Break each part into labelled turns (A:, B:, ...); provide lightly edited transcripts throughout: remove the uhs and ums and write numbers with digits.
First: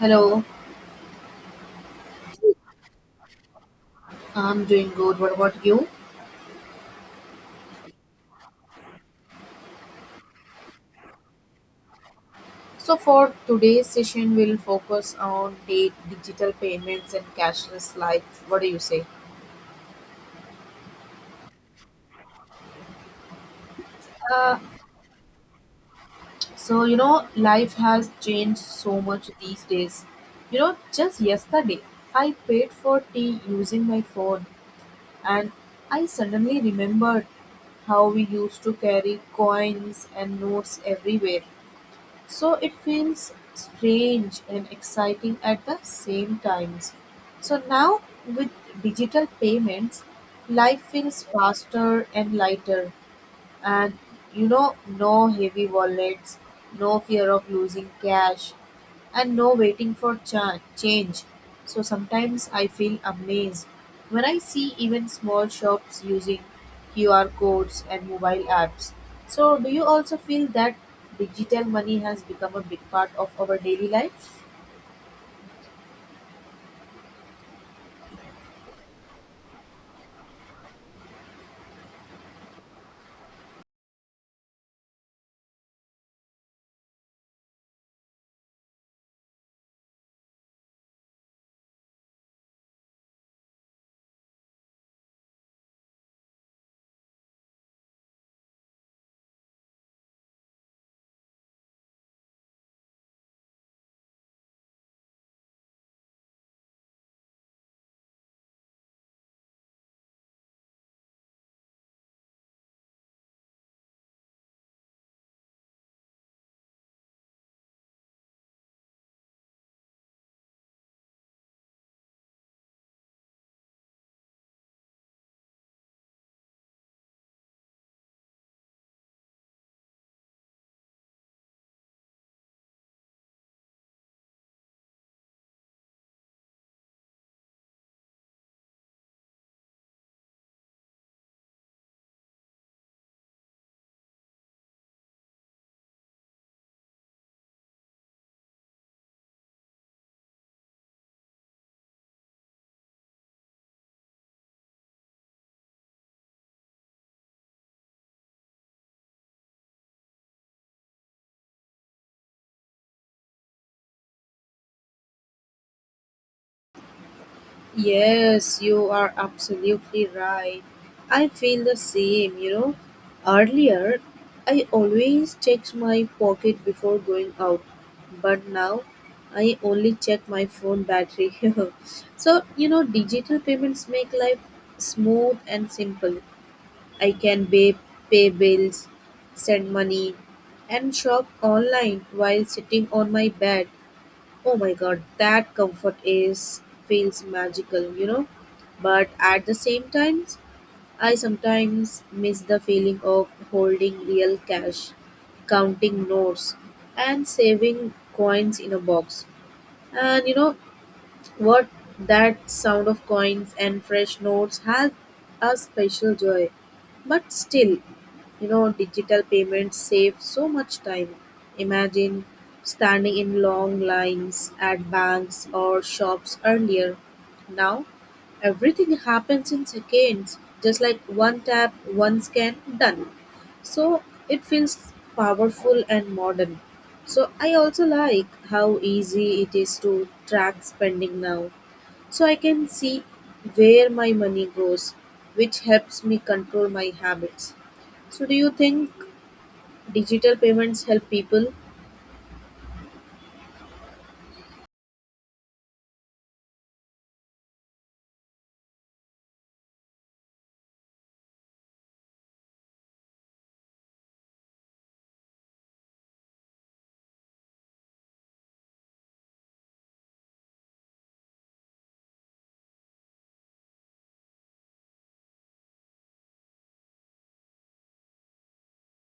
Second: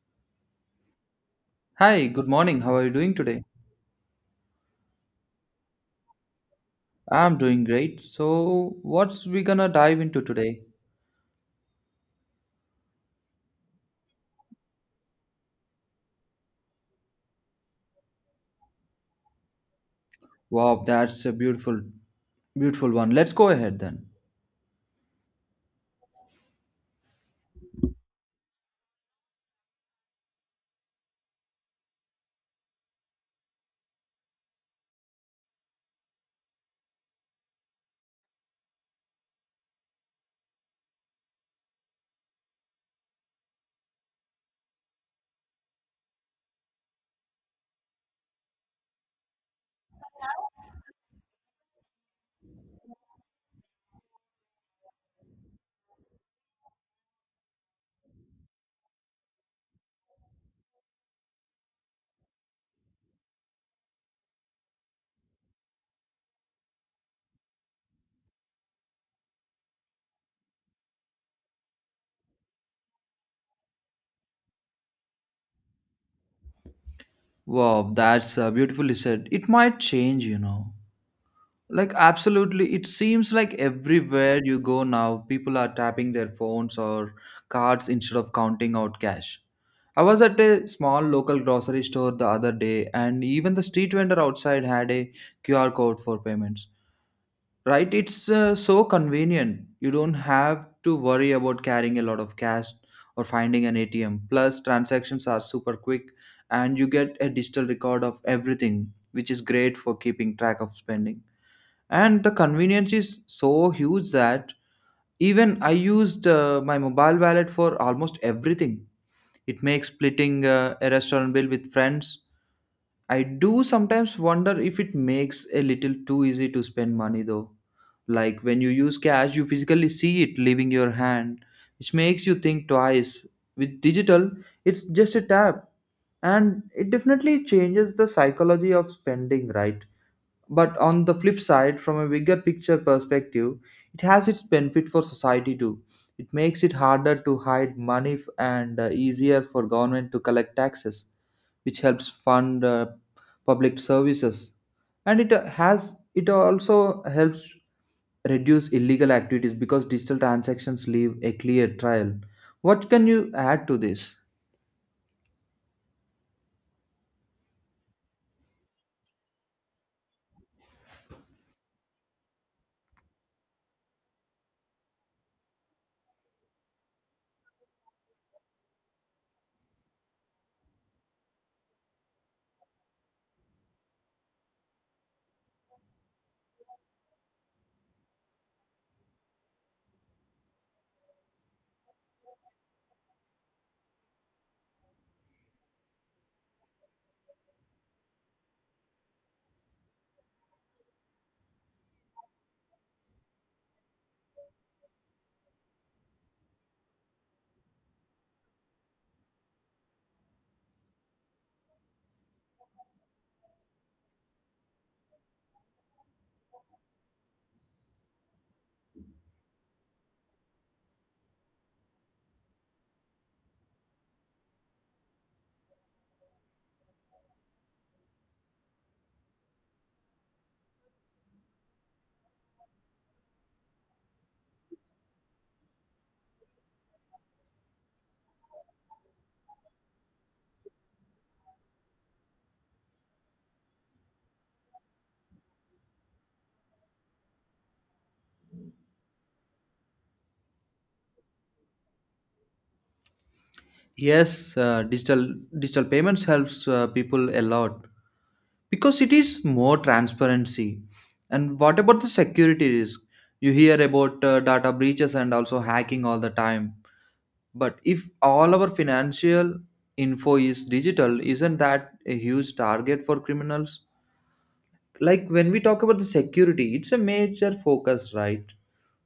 A: Hello,
B: Hi, good morning. How are you doing today?
A: I'm doing good. What about you?
B: I'm doing great. So, what's we gonna dive into today?
A: So, for today's session, we'll focus on the digital payments and cashless life. What do you say?
B: Wow, that's a beautiful one. Let's go ahead then.
A: Uh, you know, life has changed so much these days. You know, just yesterday, I paid for tea using my phone, and I suddenly remembered how we used to carry coins and notes everywhere. So it feels strange and exciting at the same times. So now with digital payments, life feels faster and lighter. And you know, no heavy wallets, no fear of losing cash, and no waiting for change. So sometimes I feel amazed when I see even small shops using QR codes and mobile apps. So, do you also feel that digital money has become a big part of our daily life?
B: Wow, that's beautifully said. It might change, you know. Like, absolutely. It seems like everywhere you go now, people are tapping their phones or cards instead of counting out cash. I was at a small local grocery store the other day, and even the street vendor outside had a QR code for payments. Right, it's so convenient. You don't have to worry about carrying a lot of cash or finding an atm. Plus, transactions are super quick, and you get a digital record of everything, which is great for keeping track of spending. And the convenience is so huge that even I used my mobile wallet for almost everything. It makes splitting a restaurant bill with friends. I do sometimes wonder if it makes a little too easy to spend money though. Like when you use cash, you physically see it leaving your hand, which makes you think twice. With digital, it's just a tap, and it definitely changes the psychology of spending, right? But on the flip side, from a bigger picture perspective, it has its benefit for society too. It makes it harder to hide money and easier for government to collect taxes, which helps fund public services. And it has it also helps reduce illegal activities because digital transactions leave a clear trail. What can you add to this?
A: Yes, you are absolutely right. I feel the same, you know. Earlier, I always checked my pocket before going out, but now I only check my phone battery. So, you know, digital payments make life smooth and simple. I can pay bills, send money, and shop online while sitting on my bed. Oh my god, that comfort is feels magical, you know. But at the same time, I sometimes miss the feeling of holding real cash, counting notes, and saving coins in a box. And you know what? That sound of coins and fresh notes has a special joy. But still, you know, digital payments save so much time. Imagine standing in long lines at banks or shops earlier. Now, everything happens in seconds, just like one tap, one scan, done. So, it feels powerful and modern. So, I also like how easy it is to track spending now. So, I can see where my money goes, which helps me control my habits. So do you think digital payments help people?
B: Yes, digital payments helps people a lot because it is more transparency. And what about the security risk? You hear about data breaches and also hacking all the time. But if all our financial info is digital, isn't that a huge target for criminals? Like when we talk about the security, it's a major focus, right?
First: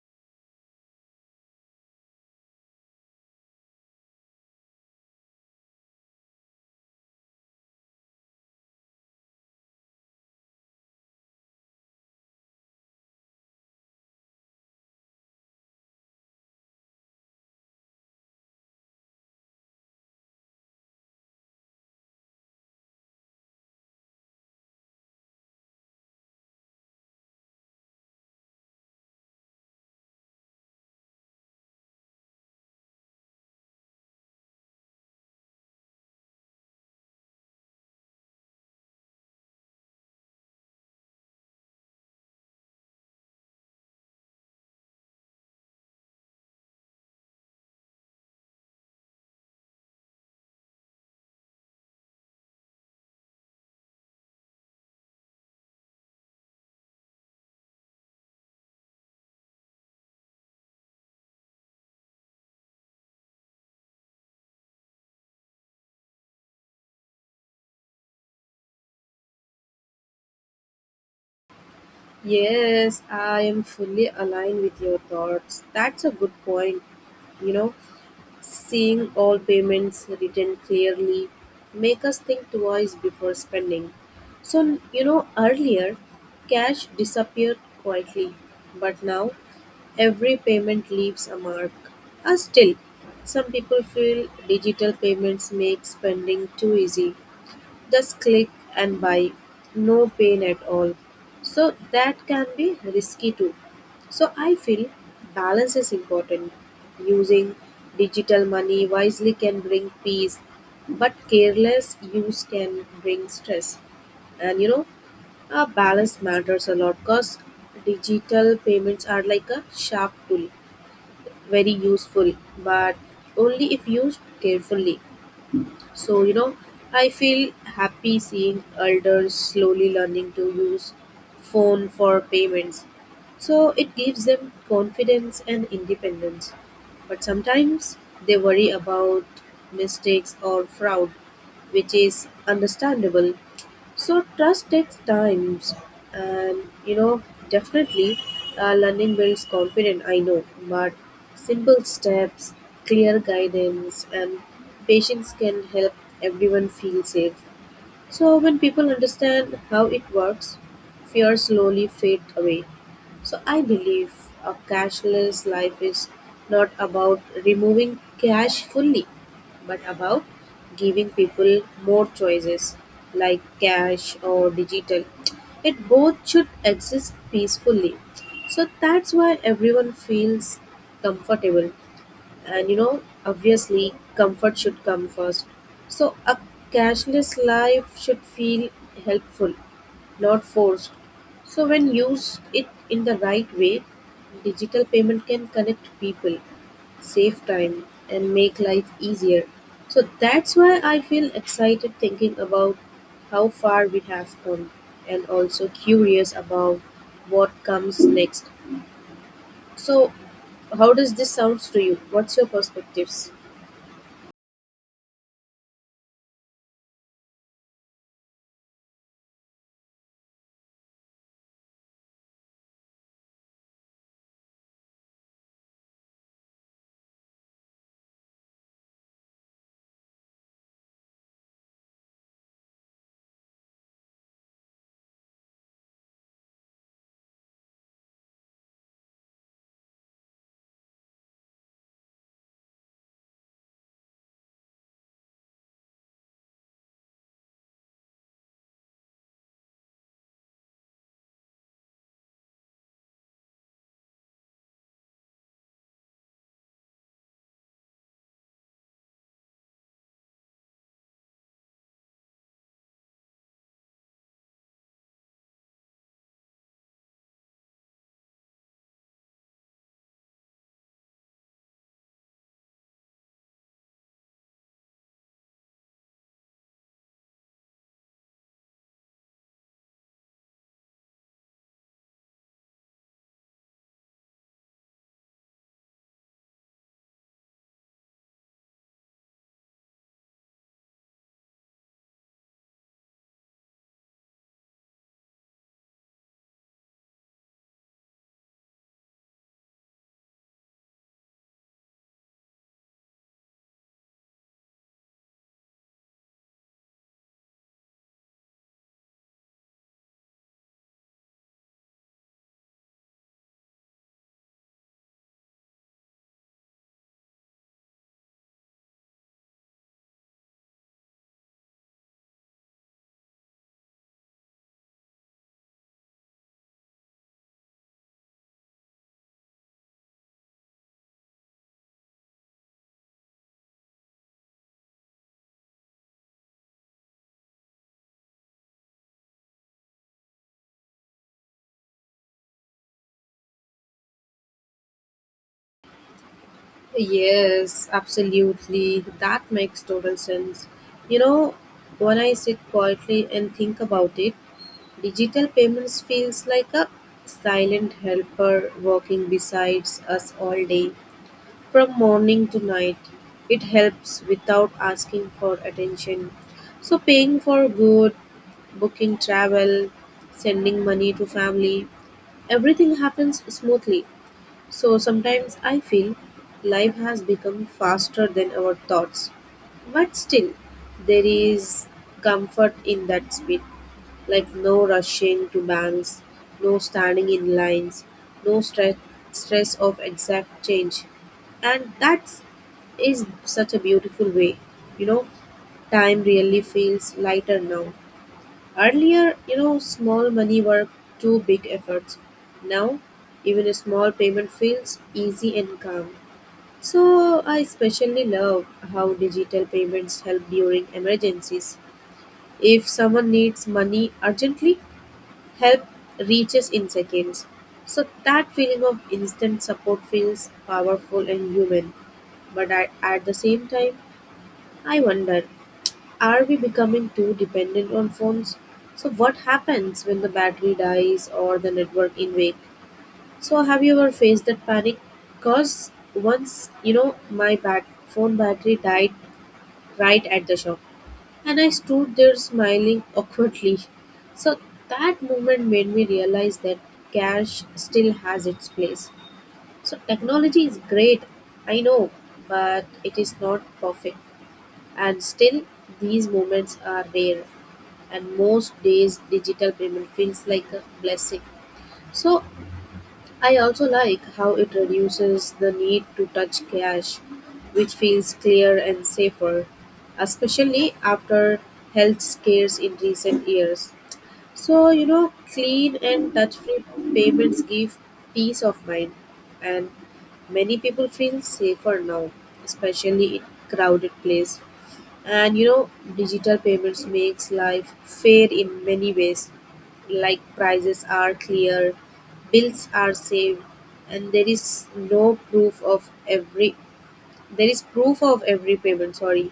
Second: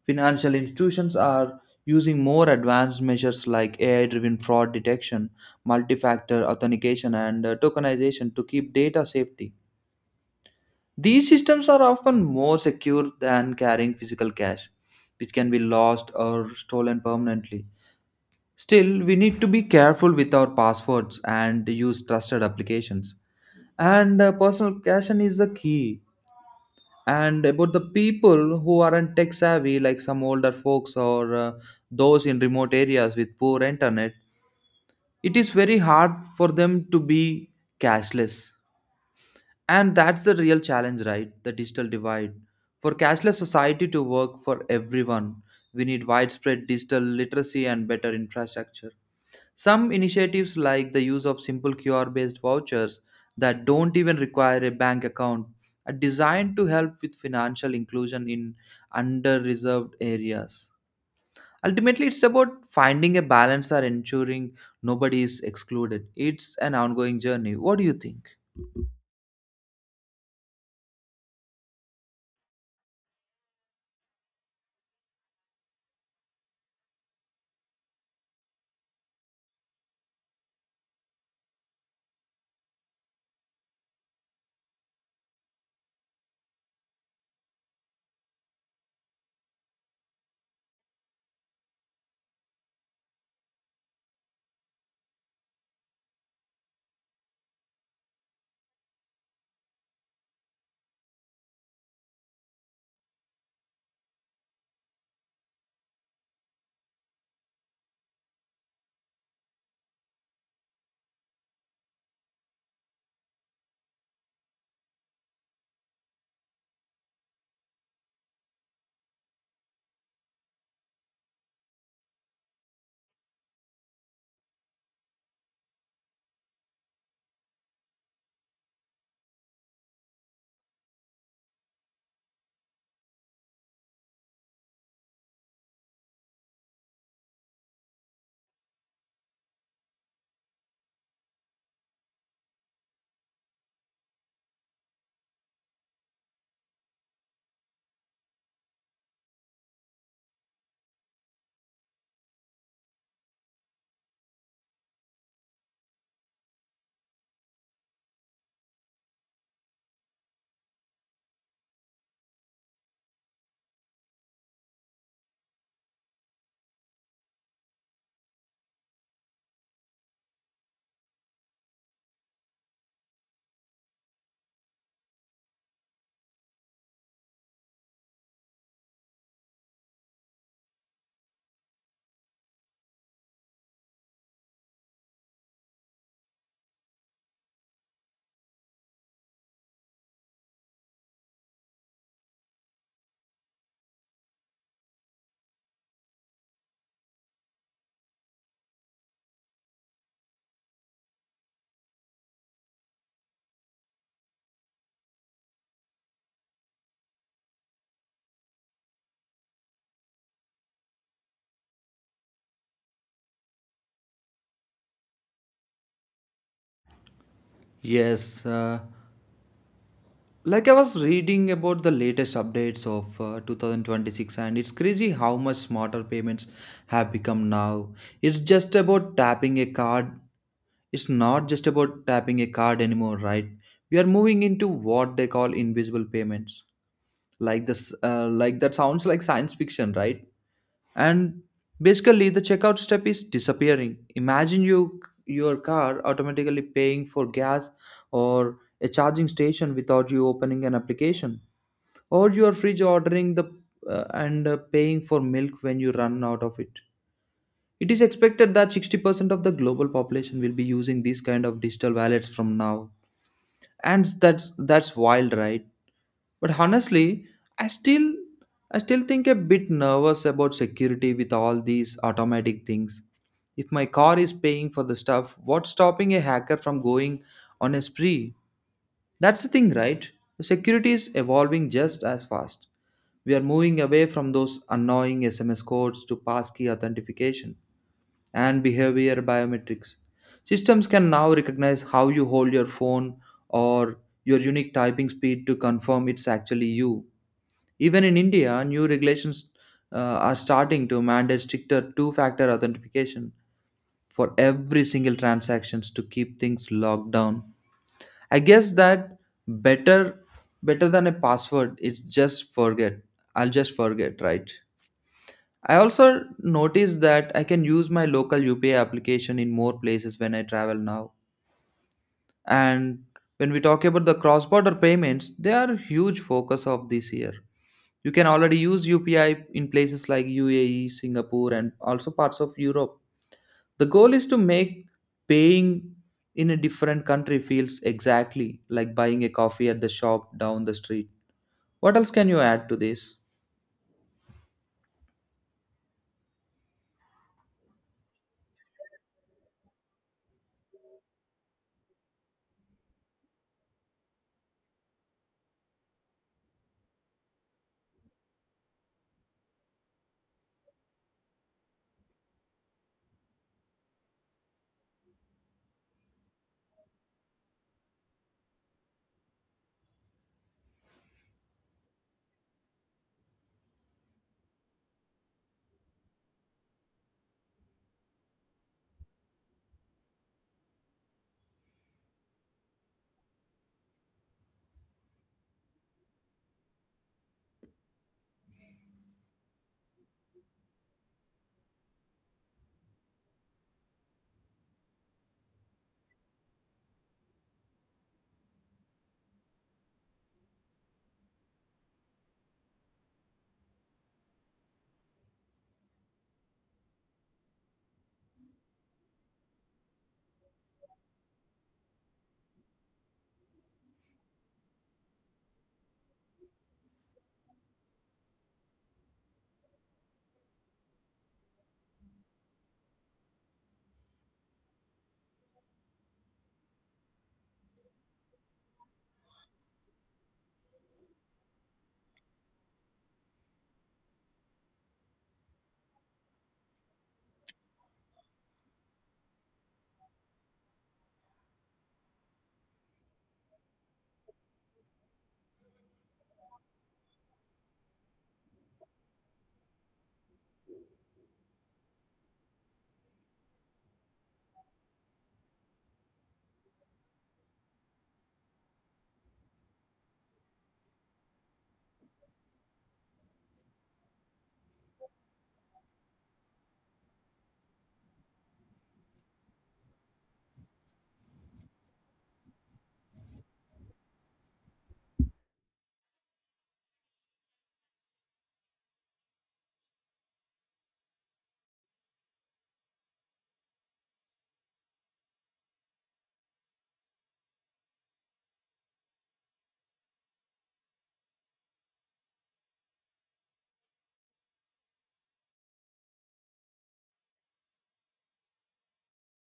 B: Financial institutions are using more advanced measures like AI driven fraud detection, multi factor authentication, and tokenization to keep data safety. These systems are often more secure than carrying physical cash, which can be lost or stolen permanently. Still, we need to be careful with our passwords and use trusted applications. And personal caution is the key. And about the people who aren't tech savvy, like some older folks or those in remote areas with poor internet, it is very hard for them to be cashless. And that's the real challenge, right? The digital divide. For cashless society to work for everyone, we need widespread digital literacy and better infrastructure. Some initiatives, like the use of simple QR based vouchers that don't even require a bank account, are designed to help with financial inclusion in under-reserved areas. Ultimately, it's about finding a balance or ensuring nobody is excluded. It's an ongoing journey. What do you think?
A: Yes, I am fully aligned with your thoughts. That's a good point. You know, seeing all payments written clearly make us think twice before spending. So, you know, earlier cash disappeared quietly, but now every payment leaves a mark. Still, some people feel digital payments make spending too easy. Just click and buy, no pain at all. So that can be risky too. So I feel balance is important. Using digital money wisely can bring peace, but careless use can bring stress. And you know, a balance matters a lot because digital payments are like a sharp tool, very useful, but only if used carefully. So, you know, I feel happy seeing elders slowly learning to use phone for payments. So it gives them confidence and independence. But sometimes they worry about mistakes or fraud, which is understandable. So trust takes times, and you know definitely learning builds confidence. I know, but simple steps, clear guidance, and patience can help everyone feel safe. So, when people understand how it works, fear slowly fade away. So, I believe a cashless life is not about removing cash fully, but about giving people more choices like cash or digital. It both should exist peacefully. So, that's why everyone feels comfortable, and you know obviously comfort should come first. So a cashless life should feel helpful, not forced. So when used it in the right way, digital payment can connect people, save time, and make life easier. So that's why I feel excited thinking about how far we have come, and also curious about what comes next. So how does this sounds to you? What's your perspectives?
B: Yes, like I was reading about the latest updates of 2026, and it's crazy how much smarter payments have become now. It's just about tapping a card It's not just about tapping a card anymore, right? We are moving into what they call invisible payments. Like that sounds like science fiction, right? And basically, the checkout step is disappearing. Imagine your car automatically paying for gas or a charging station without you opening an application, or your fridge ordering the and paying for milk when you run out of it. It is expected that 60% of the global population will be using these kind of digital wallets from now. And that's wild, right? But honestly, I still I still think a bit nervous about security with all these automatic things. If my car is paying for the stuff, what's stopping a hacker from going on a spree? That's the thing, right? The security is evolving just as fast. We are moving away from those annoying SMS codes to passkey authentication and behavior biometrics. Systems can now recognize how you hold your phone or your unique typing speed to confirm it's actually you. Even in India, new regulations uh, are starting to mandate stricter two factor authentication for every single transactions to keep things locked down. I guess that better better than a password, it's just forget, right? I also noticed that I can use my local UPI application in more places when I travel now. And when we talk about the cross-border payments, they are a huge focus of this year. You can already use UPI in places like UAE, Singapore, and also parts of Europe. The goal is to make paying in a different country feels exactly like buying a coffee at the shop down the street. What else can you add to this?
A: Yes, absolutely. That makes total sense. You know, when I sit quietly and think about it, digital payments feels like a silent helper working besides us all day, from morning to night. It helps without asking for attention. So paying for good, booking travel, sending money to family, everything happens smoothly. So sometimes I feel life has become faster than our thoughts. But still, there is comfort in that speed, like no rushing to banks, no standing in lines, no stress of exact change. And that is such a beautiful way. You know, time really feels lighter now. Earlier, you know, small money were too big efforts. Now, even a small payment feels easy and calm. So, I especially love how digital payments help during emergencies. If someone needs money urgently, help reaches in seconds. So, that feeling of instant support feels powerful and human. But At the same time, I wonder, are we becoming too dependent on phones? So what happens when the battery dies or the network invade? So have you ever faced that panic? Cause once you know my phone battery died right at the shop, and I stood there smiling awkwardly. So that moment made me realize that cash still has its place. So technology is great, I know, but it is not perfect, and still these moments are rare, and most days digital payment feels like a blessing. So I also like how it reduces the need to touch cash, which feels clear and safer, especially after health scares in recent years. So you know, clean and touch free payments give peace of mind, and many people feel safer now, especially in crowded place. And you know, digital payments makes life fair in many ways, like prices are clear, bills are saved, and there is proof of every payment, sorry,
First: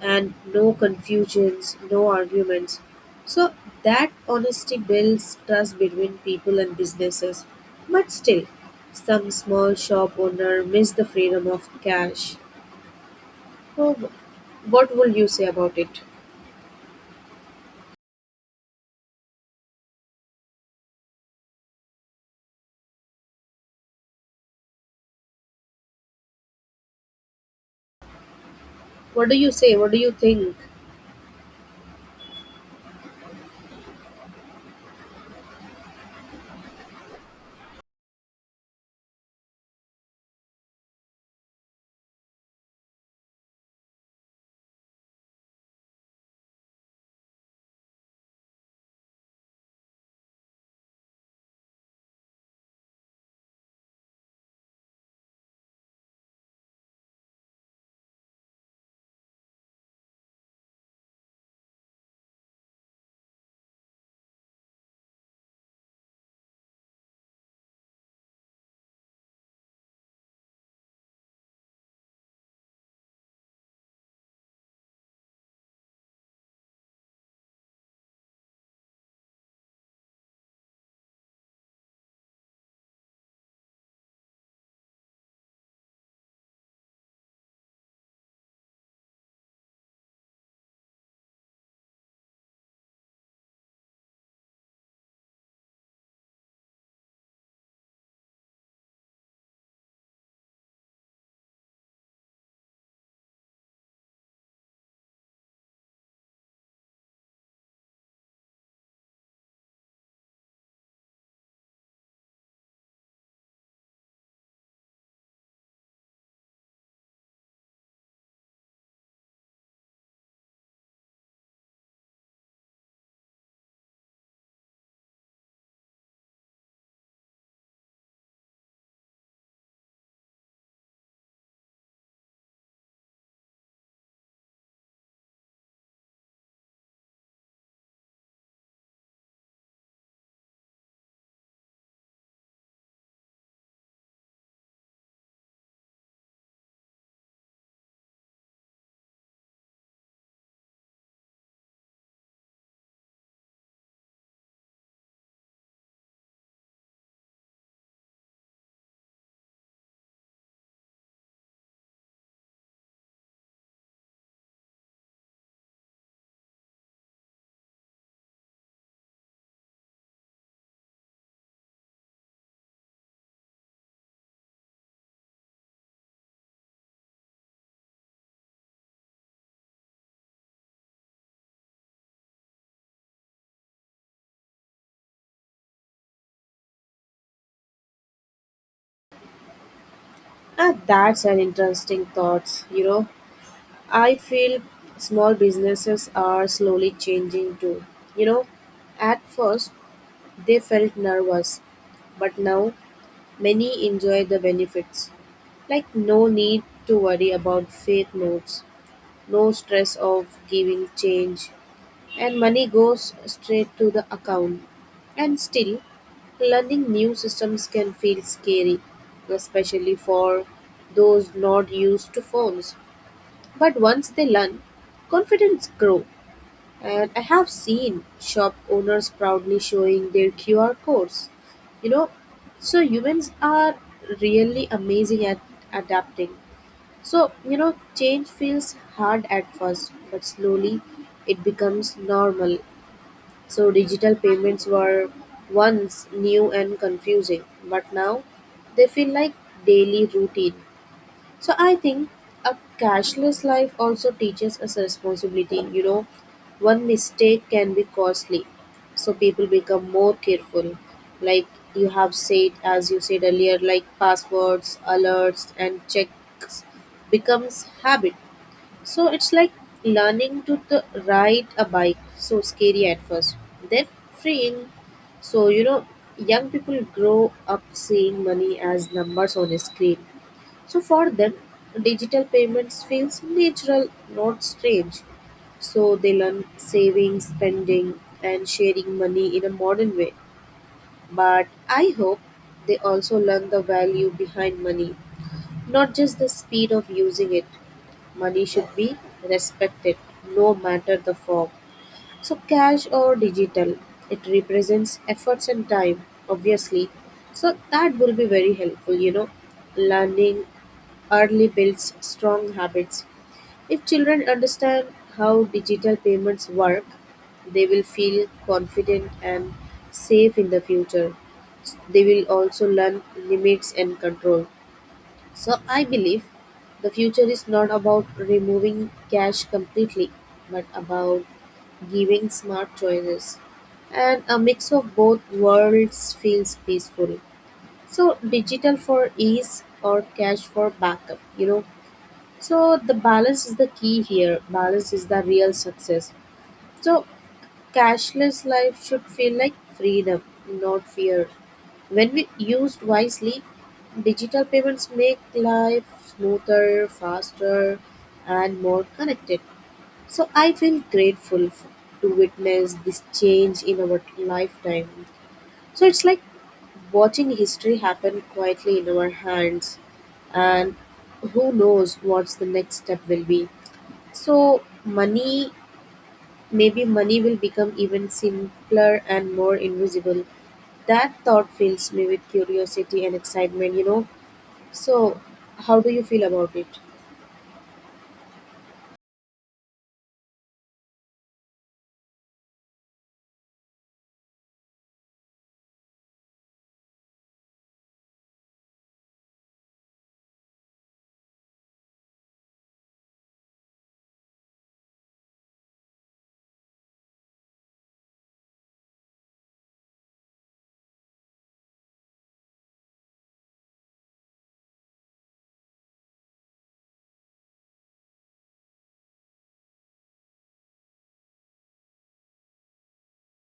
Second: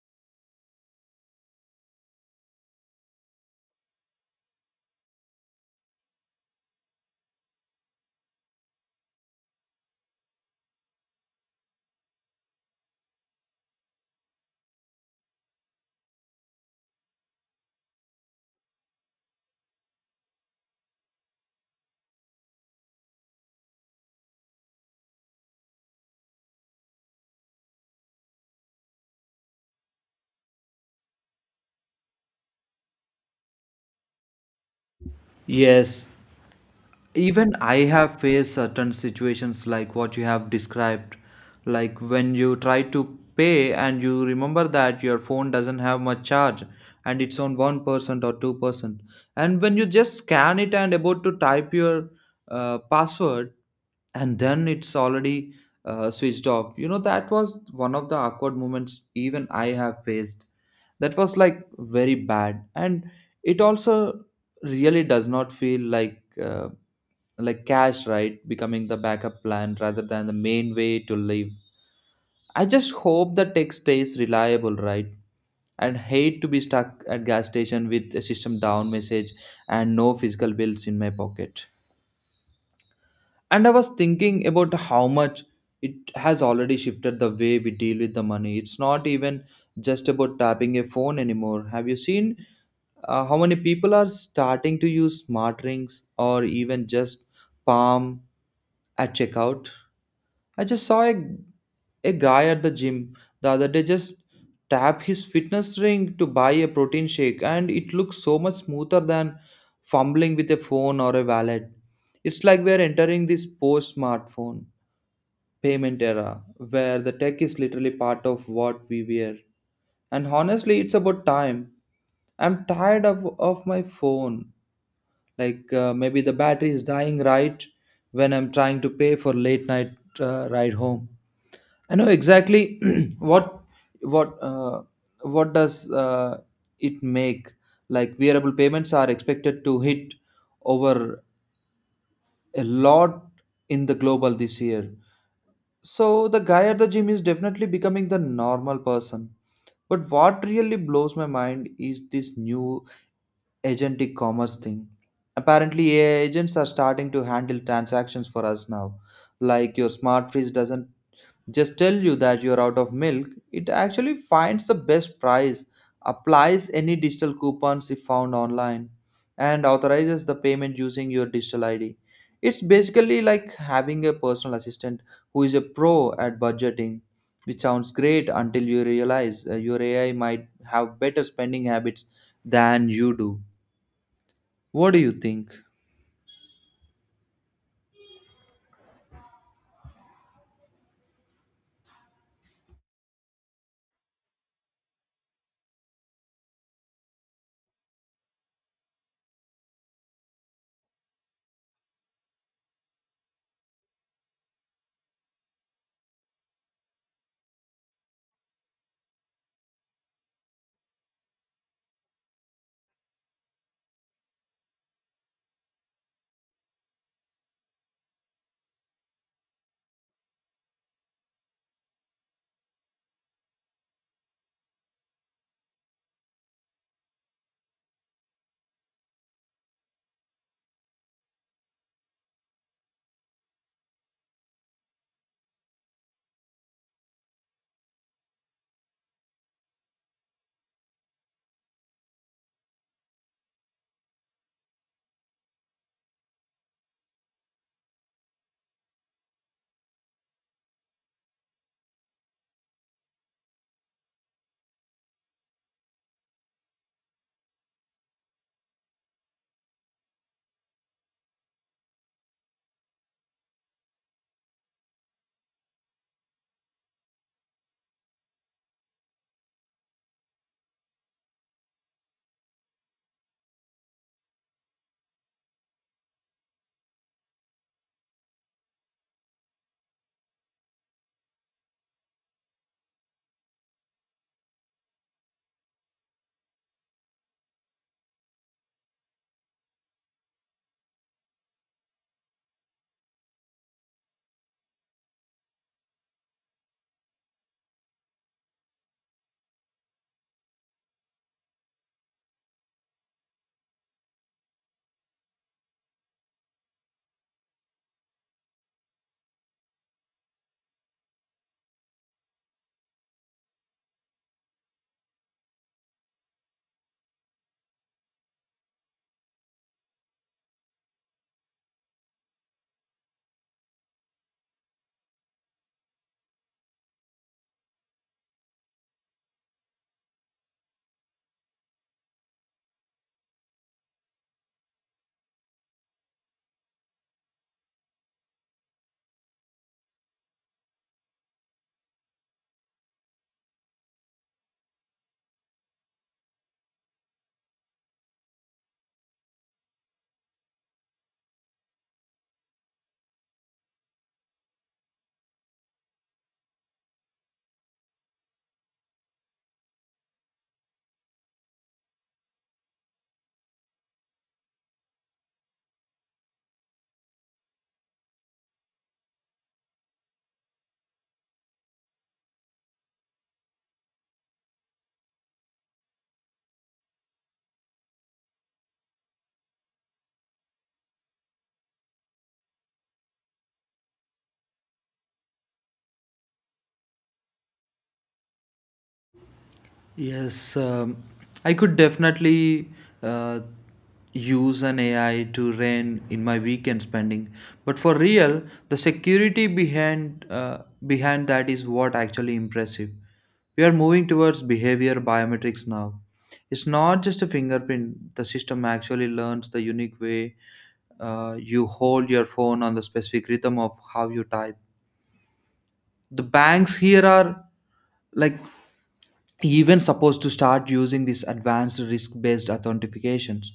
A: and no confusions, no arguments. So that honesty builds trust between people and businesses. But still, some small shop owner miss the freedom of cash. So what will you say about it? What do you say? What do you think?
B: Yes, even I have faced certain situations like what you have described, like when you try to pay and you remember that your phone doesn't have much charge and it's on 1% or 2%. And when you just scan it and about to type your password, and then it's already switched off. You know, that was one of the awkward moments even I have faced. That was like very bad. And it also really does not feel like. Like cash, right, becoming the backup plan rather than the main way to live. I just hope the tech stays reliable, right? And hate to be stuck at gas station with a system down message and no physical bills in my pocket. And I was thinking about how much it has already shifted the way we deal with the money. It's not even just about tapping a phone anymore. Have you seen how many people are starting to use smart rings or even just palm at checkout? I just saw a guy at the gym the other day just tap his fitness ring to buy a protein shake, and it looks so much smoother than fumbling with a phone or a wallet. It's like we're entering this post smartphone payment era where the tech is literally part of what we wear. And honestly, it's about time. I'm tired of my phone. Like maybe the battery is dying right when I'm trying to pay for late night ride home. I know exactly what what uh, what does it make like wearable payments are expected to hit over a lot in the global this year. So the guy at the gym is definitely becoming the normal person. But what really blows my mind is this new agentic commerce thing. Apparently, AI agents are starting to handle transactions for us now. Like your smart fridge doesn't just tell you that you're out of milk, it actually finds the best price, applies any digital coupons if found online, and authorizes the payment using your digital ID. It's basically like having a personal assistant who is a pro at budgeting, which sounds great until you realize your AI might have better spending habits than you do. What do you think?
A: Ah, that's an interesting thought, you know. I feel small businesses are slowly changing too. You know, at first they felt nervous, but now many enjoy the benefits. Like, no need to worry about fake notes, no stress of giving change, and money goes straight to the account. And still, learning new systems can feel scary, especially for those not used to phones. But once they learn, confidence grow, and I have seen shop owners proudly showing their QR codes. You know, so humans are really amazing at adapting. So, you know, change feels hard at first, but slowly it becomes normal. So digital payments were once new and confusing, but now they feel like daily routine. So I think a cashless life also teaches us responsibility. You know, one mistake can be costly. So people become more careful. Like as you said earlier, like passwords, alerts, and checks becomes habit. So it's like learning to ride a bike. So scary at first, then freeing. So you know, young people grow up seeing money as numbers on a screen. So for them, digital payments feels natural, not strange. So they learn saving, spending, and sharing money in a modern way. But I hope they also learn the value behind money, not just the speed of using it. Money should be respected, no matter the form. So, cash or digital, it represents efforts and time, obviously. So, that will be very helpful, you know. Learning early builds strong habits. If children understand how digital payments work, they will feel confident and safe in the future. They will also learn limits and control. So I believe the future is not about removing cash completely, but about giving smart choices. And a mix of both worlds feels peaceful. So digital for ease or cash for backup, you know. So the balance is the key here. Balance is the real success. So cashless life should feel like freedom, not fear. When we used wisely, digital payments make life smoother, faster, and more connected. So I feel grateful to witness this change in our lifetime. So it's like watching history happen quietly in our hands, and who knows what's the next step will be. So maybe money will become even simpler and more invisible. That thought fills me with curiosity and excitement, you know. So, how do you feel about it?
B: Yes, I could definitely uh, use an AI to rein in my weekend spending, but for real, the security behind behind that is what actually impressive. We are moving towards behavior biometrics now. It's not just a fingerprint. The system actually learns the unique way you hold your phone on the specific rhythm of how you type. The banks here are like even supposed to start using these advanced risk based authentications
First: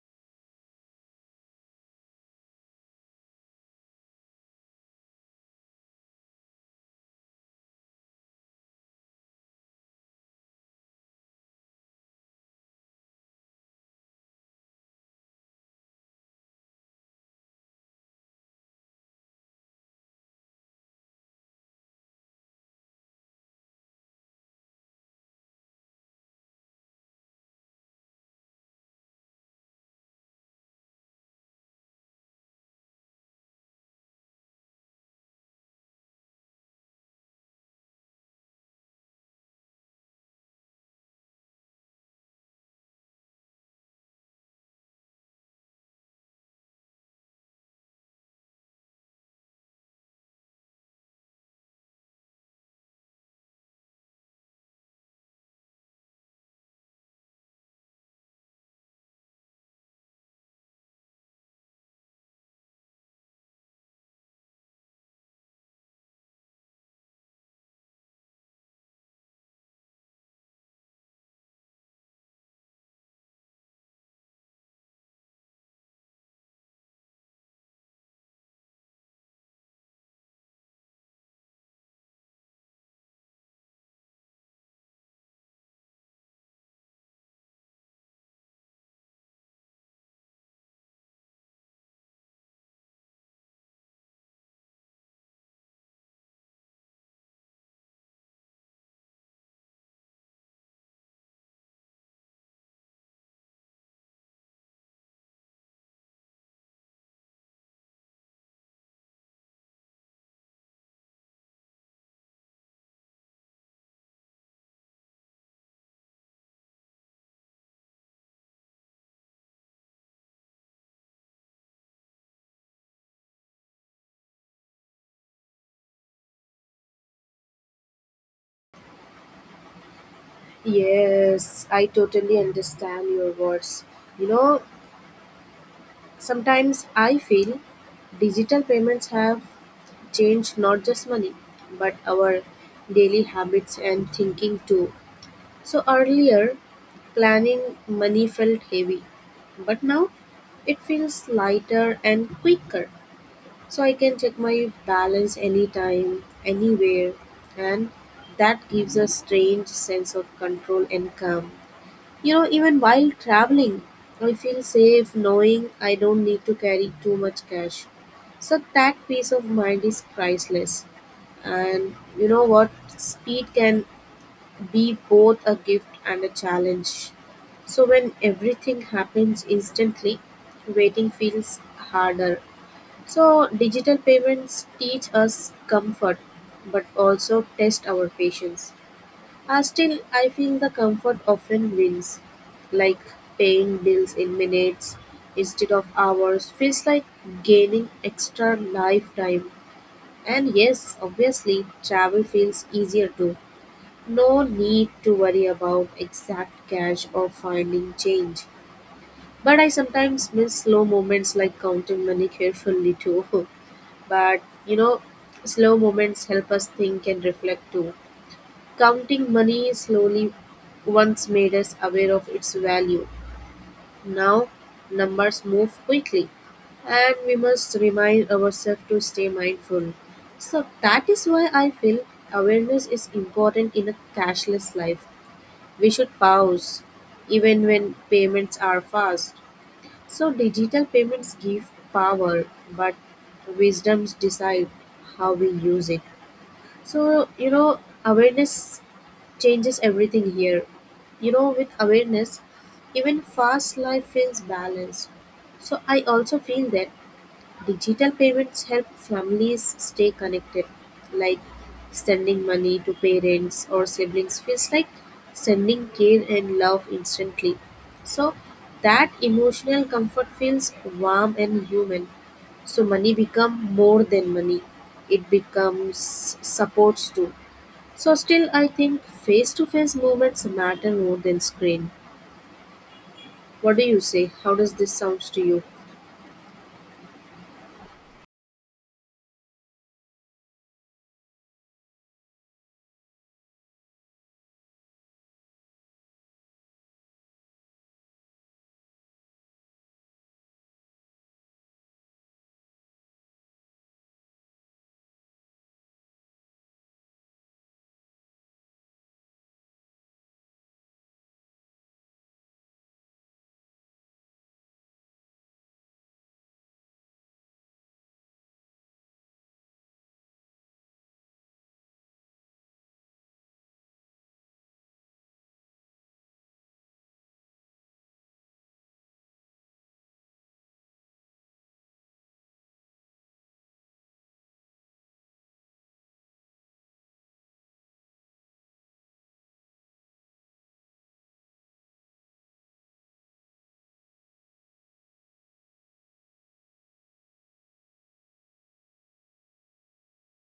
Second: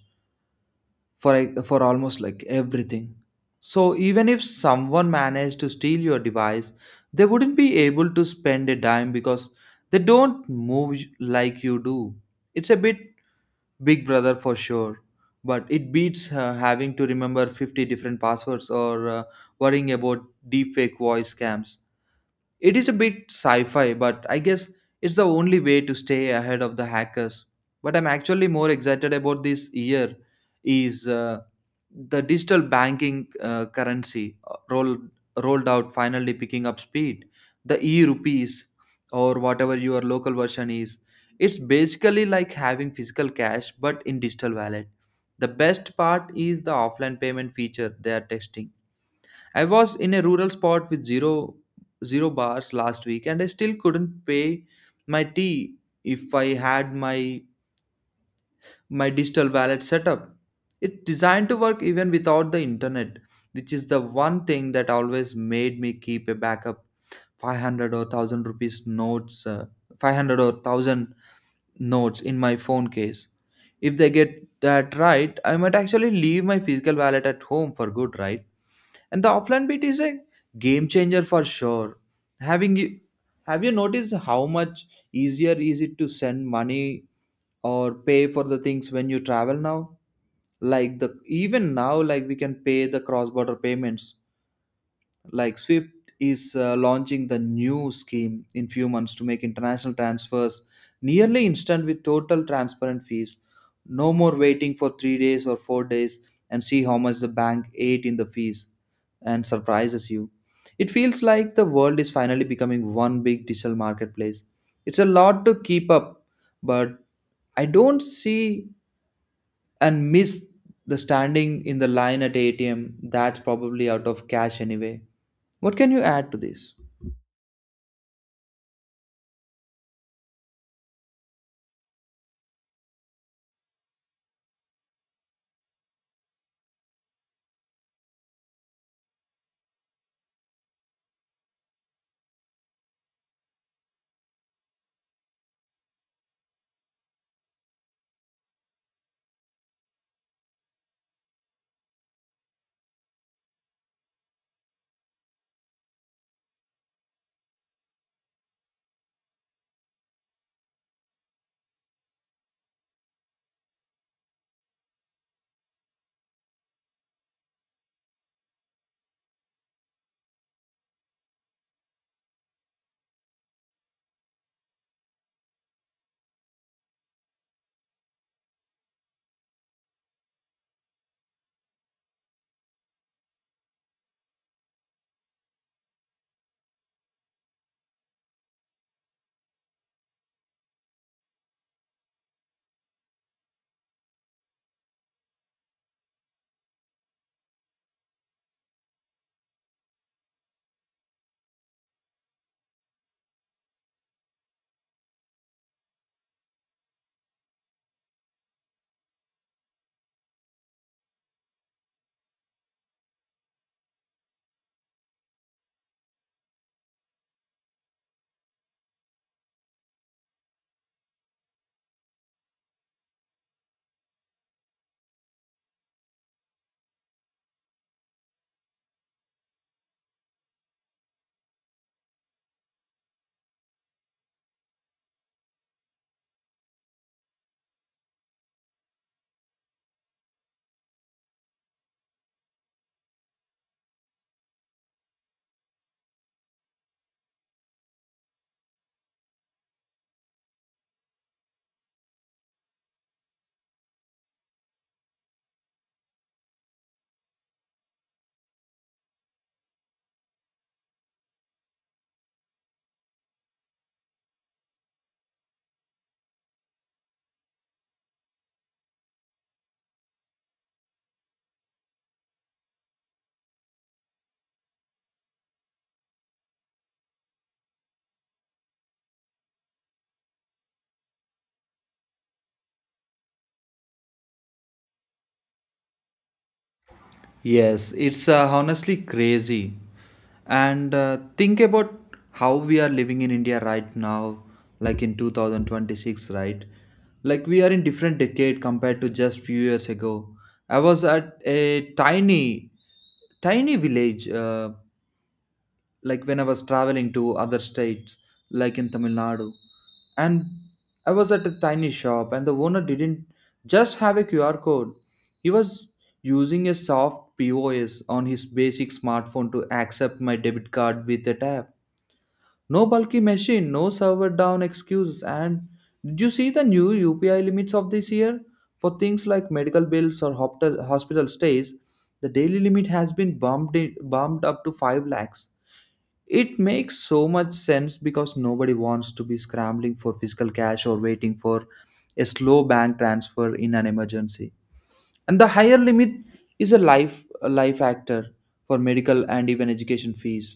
B: for for almost like everything. So even if someone managed to steal your device, they wouldn't be able to spend a dime because they don't move like you do. It's a bit big brother for sure, but it beats having to remember 50 different passwords or worrying about deepfake voice scams. It is a bit sci fi, but I guess it's the only way to stay ahead of the hackers. What I'm actually more excited about this year is the digital banking currency rolled out finally picking up speed. The e rupees, or whatever your local version is, it's basically like having physical cash but in digital wallet. The best part is the offline payment feature they are testing. I was in a rural spot with zero bars last week, and I still couldn't pay my tea if I had my digital wallet set up. It's designed to work even without the internet, which is the one thing that always made me keep a backup 500 or 1000 rupees notes uh, 500 or 1000 notes in my phone case. If they get that right, I might actually leave my physical wallet at home for good, right? And the offline beat is a game changer for sure. Having you Have you noticed how much easier is it to send money or pay for the things when you travel now? Like the even now, like we can pay the cross border payments like swift is launching the new scheme in few months to make international transfers nearly instant with total transparent fees, no more waiting for 3 days or 4 days and see how much the bank ate in the fees and surprises you. It feels like the world is finally becoming one big digital marketplace. It's a lot to keep up, but I don't see and miss the standing in the line at ATM that's probably out of cash anyway. What can you add to this?
A: Yes, I totally understand your words. You know, sometimes I feel digital payments have changed not just money, but our daily habits and thinking too. So earlier, planning money felt heavy, but now it feels lighter and quicker. So I can check my balance anytime, anywhere, and that gives a strange sense of control and calm. You know, even while traveling, I feel safe knowing I don't need to carry too much cash. So that peace of mind is priceless. And you know what? Speed can be both a gift and a challenge. So when everything happens instantly, waiting feels harder. So digital payments teach us comfort but also test our patience. Still, I feel the comfort often wins, like paying bills in minutes instead of hours feels like gaining extra lifetime. And yes, obviously, travel feels easier too. No need to worry about exact cash or finding change. But I sometimes miss slow moments like counting money carefully too. But you know, slow moments help us think and reflect too. Counting money slowly once made us aware of its value. Now numbers move quickly, and we must remind ourselves to stay mindful. So that is why I feel awareness is important in a cashless life. We should pause even when payments are fast. So digital payments give power, but wisdoms decide how we use it. So you know, awareness changes everything here. You know, with awareness, even fast life feels balanced. So I also feel that digital payments help families stay connected, like sending money to parents or siblings feels like sending care and love instantly. So that emotional comfort feels warm and human. So money become more than money. It becomes supports too. So still I think face to face moments matter more than screen. What do you say? How does this sounds to you?
B: Yes, it's honestly crazy. And think about how we are living in India right now, like in 2026, right? Like we are in different decade compared to just few years ago. I was at a tiny village like when I was traveling to other states like in tamil nadu and I was at a tiny shop and the owner didn't just have a QR code. He was using a soft POS on his basic smartphone to accept my debit card with a tap. No bulky machine, no server down excuses. And did you see the new UPI limits of this year? For things like medical bills or hospital stays, the daily limit has been bumped up to 5 lakhs. It makes so much sense because nobody wants to be scrambling for physical cash or waiting for a slow bank transfer in an emergency. And the higher limit is a life actor for medical and even education fees.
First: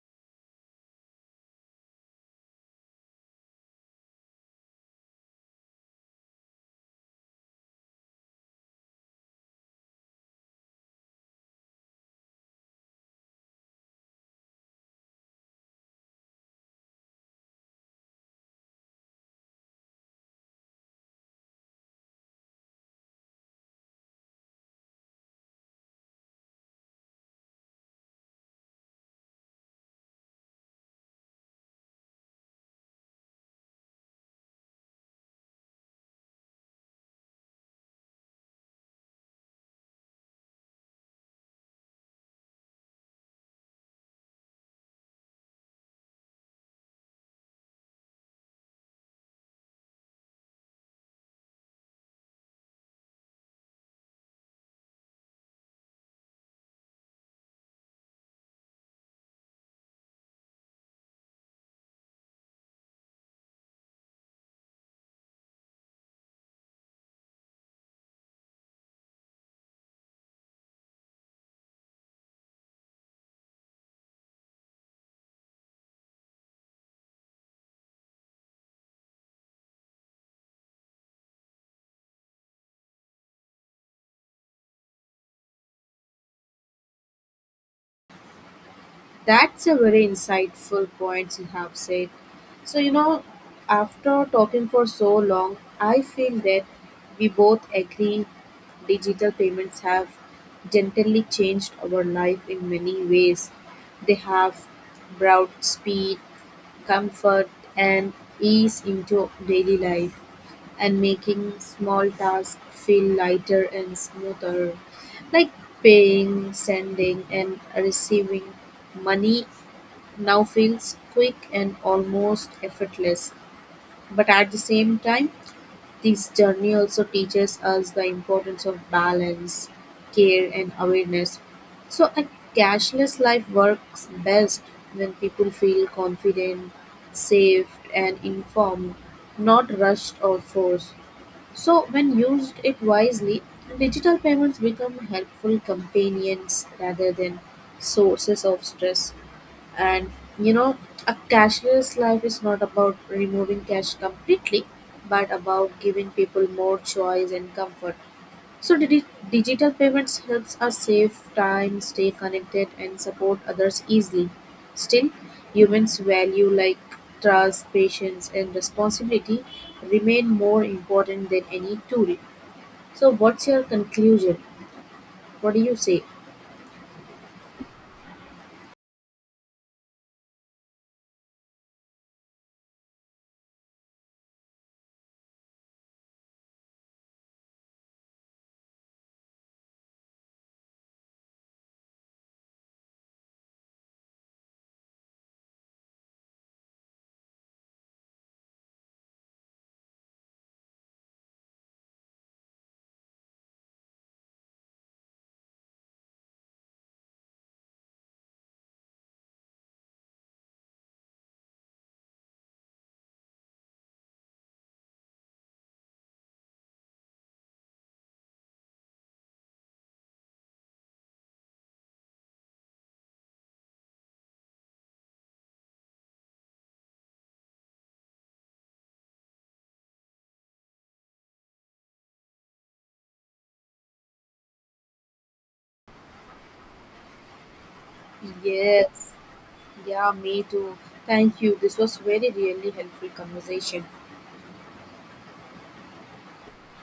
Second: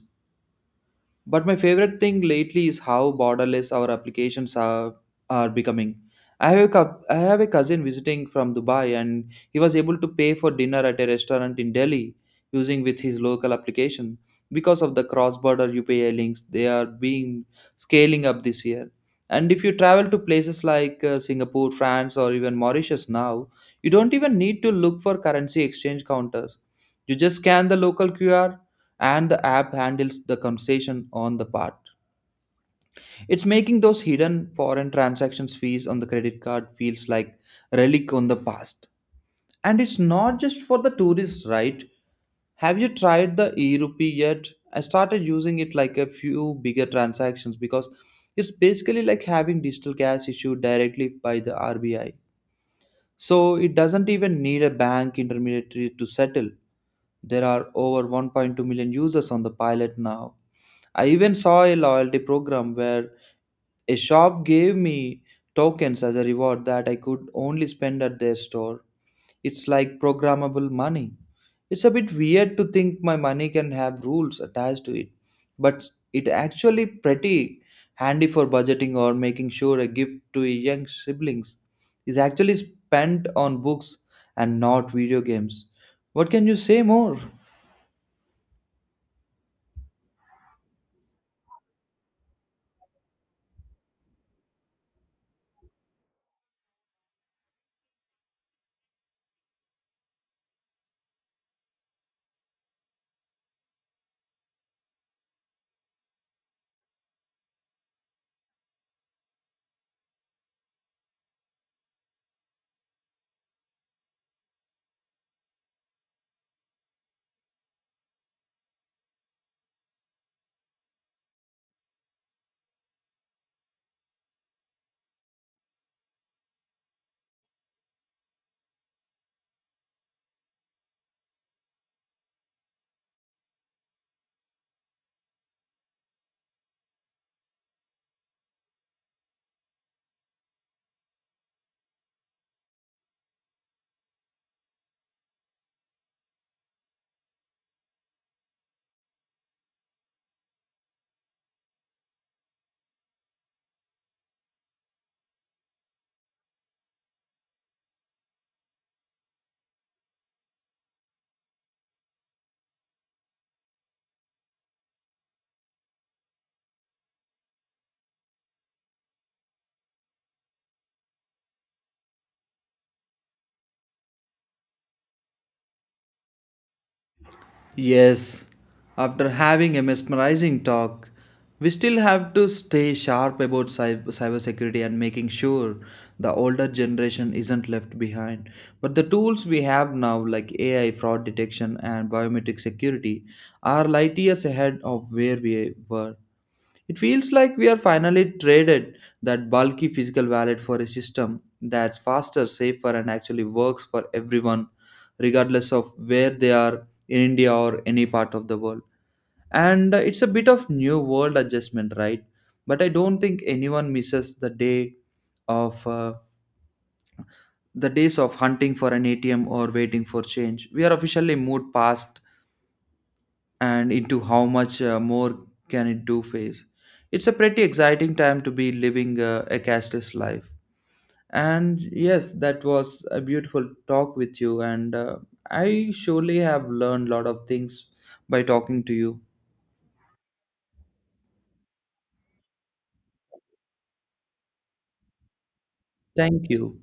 B: But my favorite thing lately is how borderless our applications are becoming. I have a cousin visiting from Dubai, and he was able to pay for dinner at a restaurant in Delhi using with his local application. Because of the cross-border UPI links, they are being scaling up this year. And if you travel to places like Singapore, France, or even Mauritius now, you don't even need to look for currency exchange counters. You just scan the local QR and the app handles the conversation on the part. It's making those hidden foreign transactions fees on the credit card feels like relic on the past. And it's not just for the tourists, right? Have you tried the e-rupee yet? I started using it like a few bigger transactions because it's basically like having digital cash issued directly by the RBI. So it doesn't even need a bank intermediary to settle. There are over 1.2 million users on the pilot now. I even saw a loyalty program where a shop gave me tokens as a reward that I could only spend at their store. It's like programmable money. It's a bit weird to think my money can have rules attached to it, but it actually pretty handy for budgeting or making sure a gift to young siblings is actually spent on books and not video games. What can you say more?
A: That's a very insightful point you have said. So, you know, after talking for so long, I feel that we both agree digital payments have gently changed our life in many ways. They have brought speed, comfort, and ease into daily life and making small tasks feel lighter and smoother. Like paying, sending, and receiving money now feels quick and almost effortless. But at the same time, this journey also teaches us the importance of balance, care, and awareness. So, a cashless life works best when people feel confident, safe, and informed, not rushed or forced. So, when used it wisely, digital payments become helpful companions rather than sources of stress. And you know, a cashless life is not about removing cash completely, but about giving people more choice and comfort. So, digital payments helps us save time, stay connected, and support others easily. Still, humans' value like trust, patience, and responsibility remain more important than any tool. So, what's your conclusion? What do you say?
B: Yes, after having a mesmerizing talk, we still have to stay sharp about cybersecurity and making sure the older generation isn't left behind. But the tools we have now, like AI fraud detection and biometric security, are light years ahead of where we were. It feels like we are finally traded that bulky physical wallet for a system that's faster, safer, and actually works for everyone regardless of where they are in India or any part of the world. And it's a bit of new world adjustment, right? But I don't think anyone misses the day of the days of hunting for an ATM or waiting for change. We are officially moved past and into how much more can it do phase. It's a pretty exciting time to be living a cashless life. And yes, that was a beautiful talk with you. And I surely have learned a lot of things by talking to
A: Yes.
B: you.
A: Yeah, me too. Thank you. This was very really helpful conversation.
B: Thank you.